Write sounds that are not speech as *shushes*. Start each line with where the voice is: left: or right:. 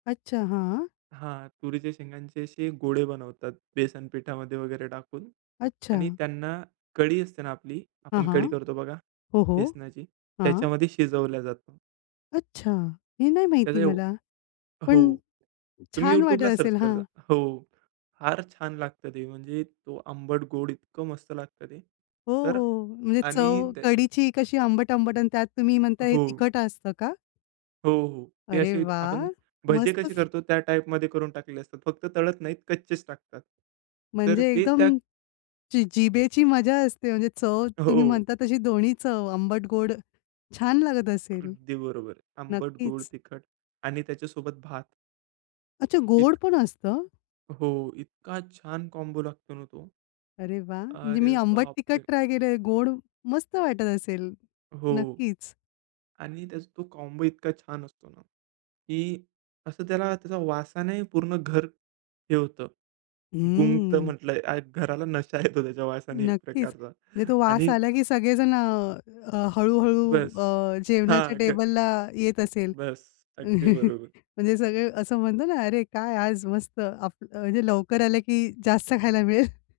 left: अच्छा, हां.
right: हां. तुरीच्या शेंगांचे अशे गोळे बनवतात बेसन पीठामध्ये वगैरे टाकून आणि
left: अच्छा.
right: त्यांना कढी असते ना आपली,
left: हां,
right: आपण
left: हां.
right: कढी करतो बघा
left: हो, हो.
right: बेसनाची,
left: हां.
right: त्याच्यामध्ये शिजवल्या जात.
left: अच्छा, हे नाही
right: त्याचं
left: माहिती
right: ये
left: मला.
right: हो.
left: पण
right: तुम्ही
left: छान वाटत
right: YouTubeला सर्च
left: असेल.
right: करा जा.
left: हां.
right: हो. फार छान लागतं ते. म्हणजे तो आंबट-गोड इतकं मस्त लागतं ते.
left: हो,
right: तर अ,
left: हो. म्हणजे
right: आणि
left: चव
right: ते
left: कढीची कशी आंबट, आंबट आणि त्यात तुम्ही म्हणताय हे
right: हो.
left: तिखट असतं का?
right: हो, हो. ते
left: अरे
right: अशी
left: वाह!
right: आपण भजे
left: मस्तच.
right: कसे
left: *shushes*
right: करतो, त्या टाइपमध्ये करून टाकलेले असतात. फक्त तळत नाहीत, कच्चेच टाकतात. तर
left: म्हणजे
right: ते
left: एकदम
right: त्या
left: जि जिभेची मजा असते, म्हणजे चव तुम्ही
right: हो.
left: म्हणता तशी दोन्ही चव आंबट-गोड. छान लागत असेल.
right: अगदी बरोबर. आंबट, गोड,
left: नक्कीच.
right: तिखट आणि त्याच्यासोबत भात.
left: अच्छा, गोड
right: इत
left: पण असतं?
right: हो, इतका छान कॉम्बो लागतो ना तो.
left: अरे, वाह! म्हणजे
right: अरे,
left: मी आंबट,
right: बाप
left: तिखट
right: रे!
left: ट्राय केलय. गोड मस्त वाटत असेल.
right: हो.
left: नक्कीच.
right: आणि त्याचा तो कॉम्बो इतका छान असतो ना, की असं त्याला त्याच्या वासाने पूर्ण घर हे होतं, गुंगतं
left: हम्म.
right: म्हटलंय. घराला नशा येतो त्याच्या वासाने एक
left: नक्कीच. म्हणजे
right: प्रकारचा
left: तो वास
right: आणि
left: आला, की सगळेजण अ, अ, हळू-हळू
right: बस.
left: अ, जेवणाच्या
right: हां, ग
left: टेबलला येत असेल.
right: बस. अगदी
left: *chuckles*
right: बरोबर.
left: म्हणजे सगळे असं म्हणतो ना, "अरे, काय आज मस्त, आप म्हणजे लवकर आलं, की जास्त खायला मिळेल." *chuckles*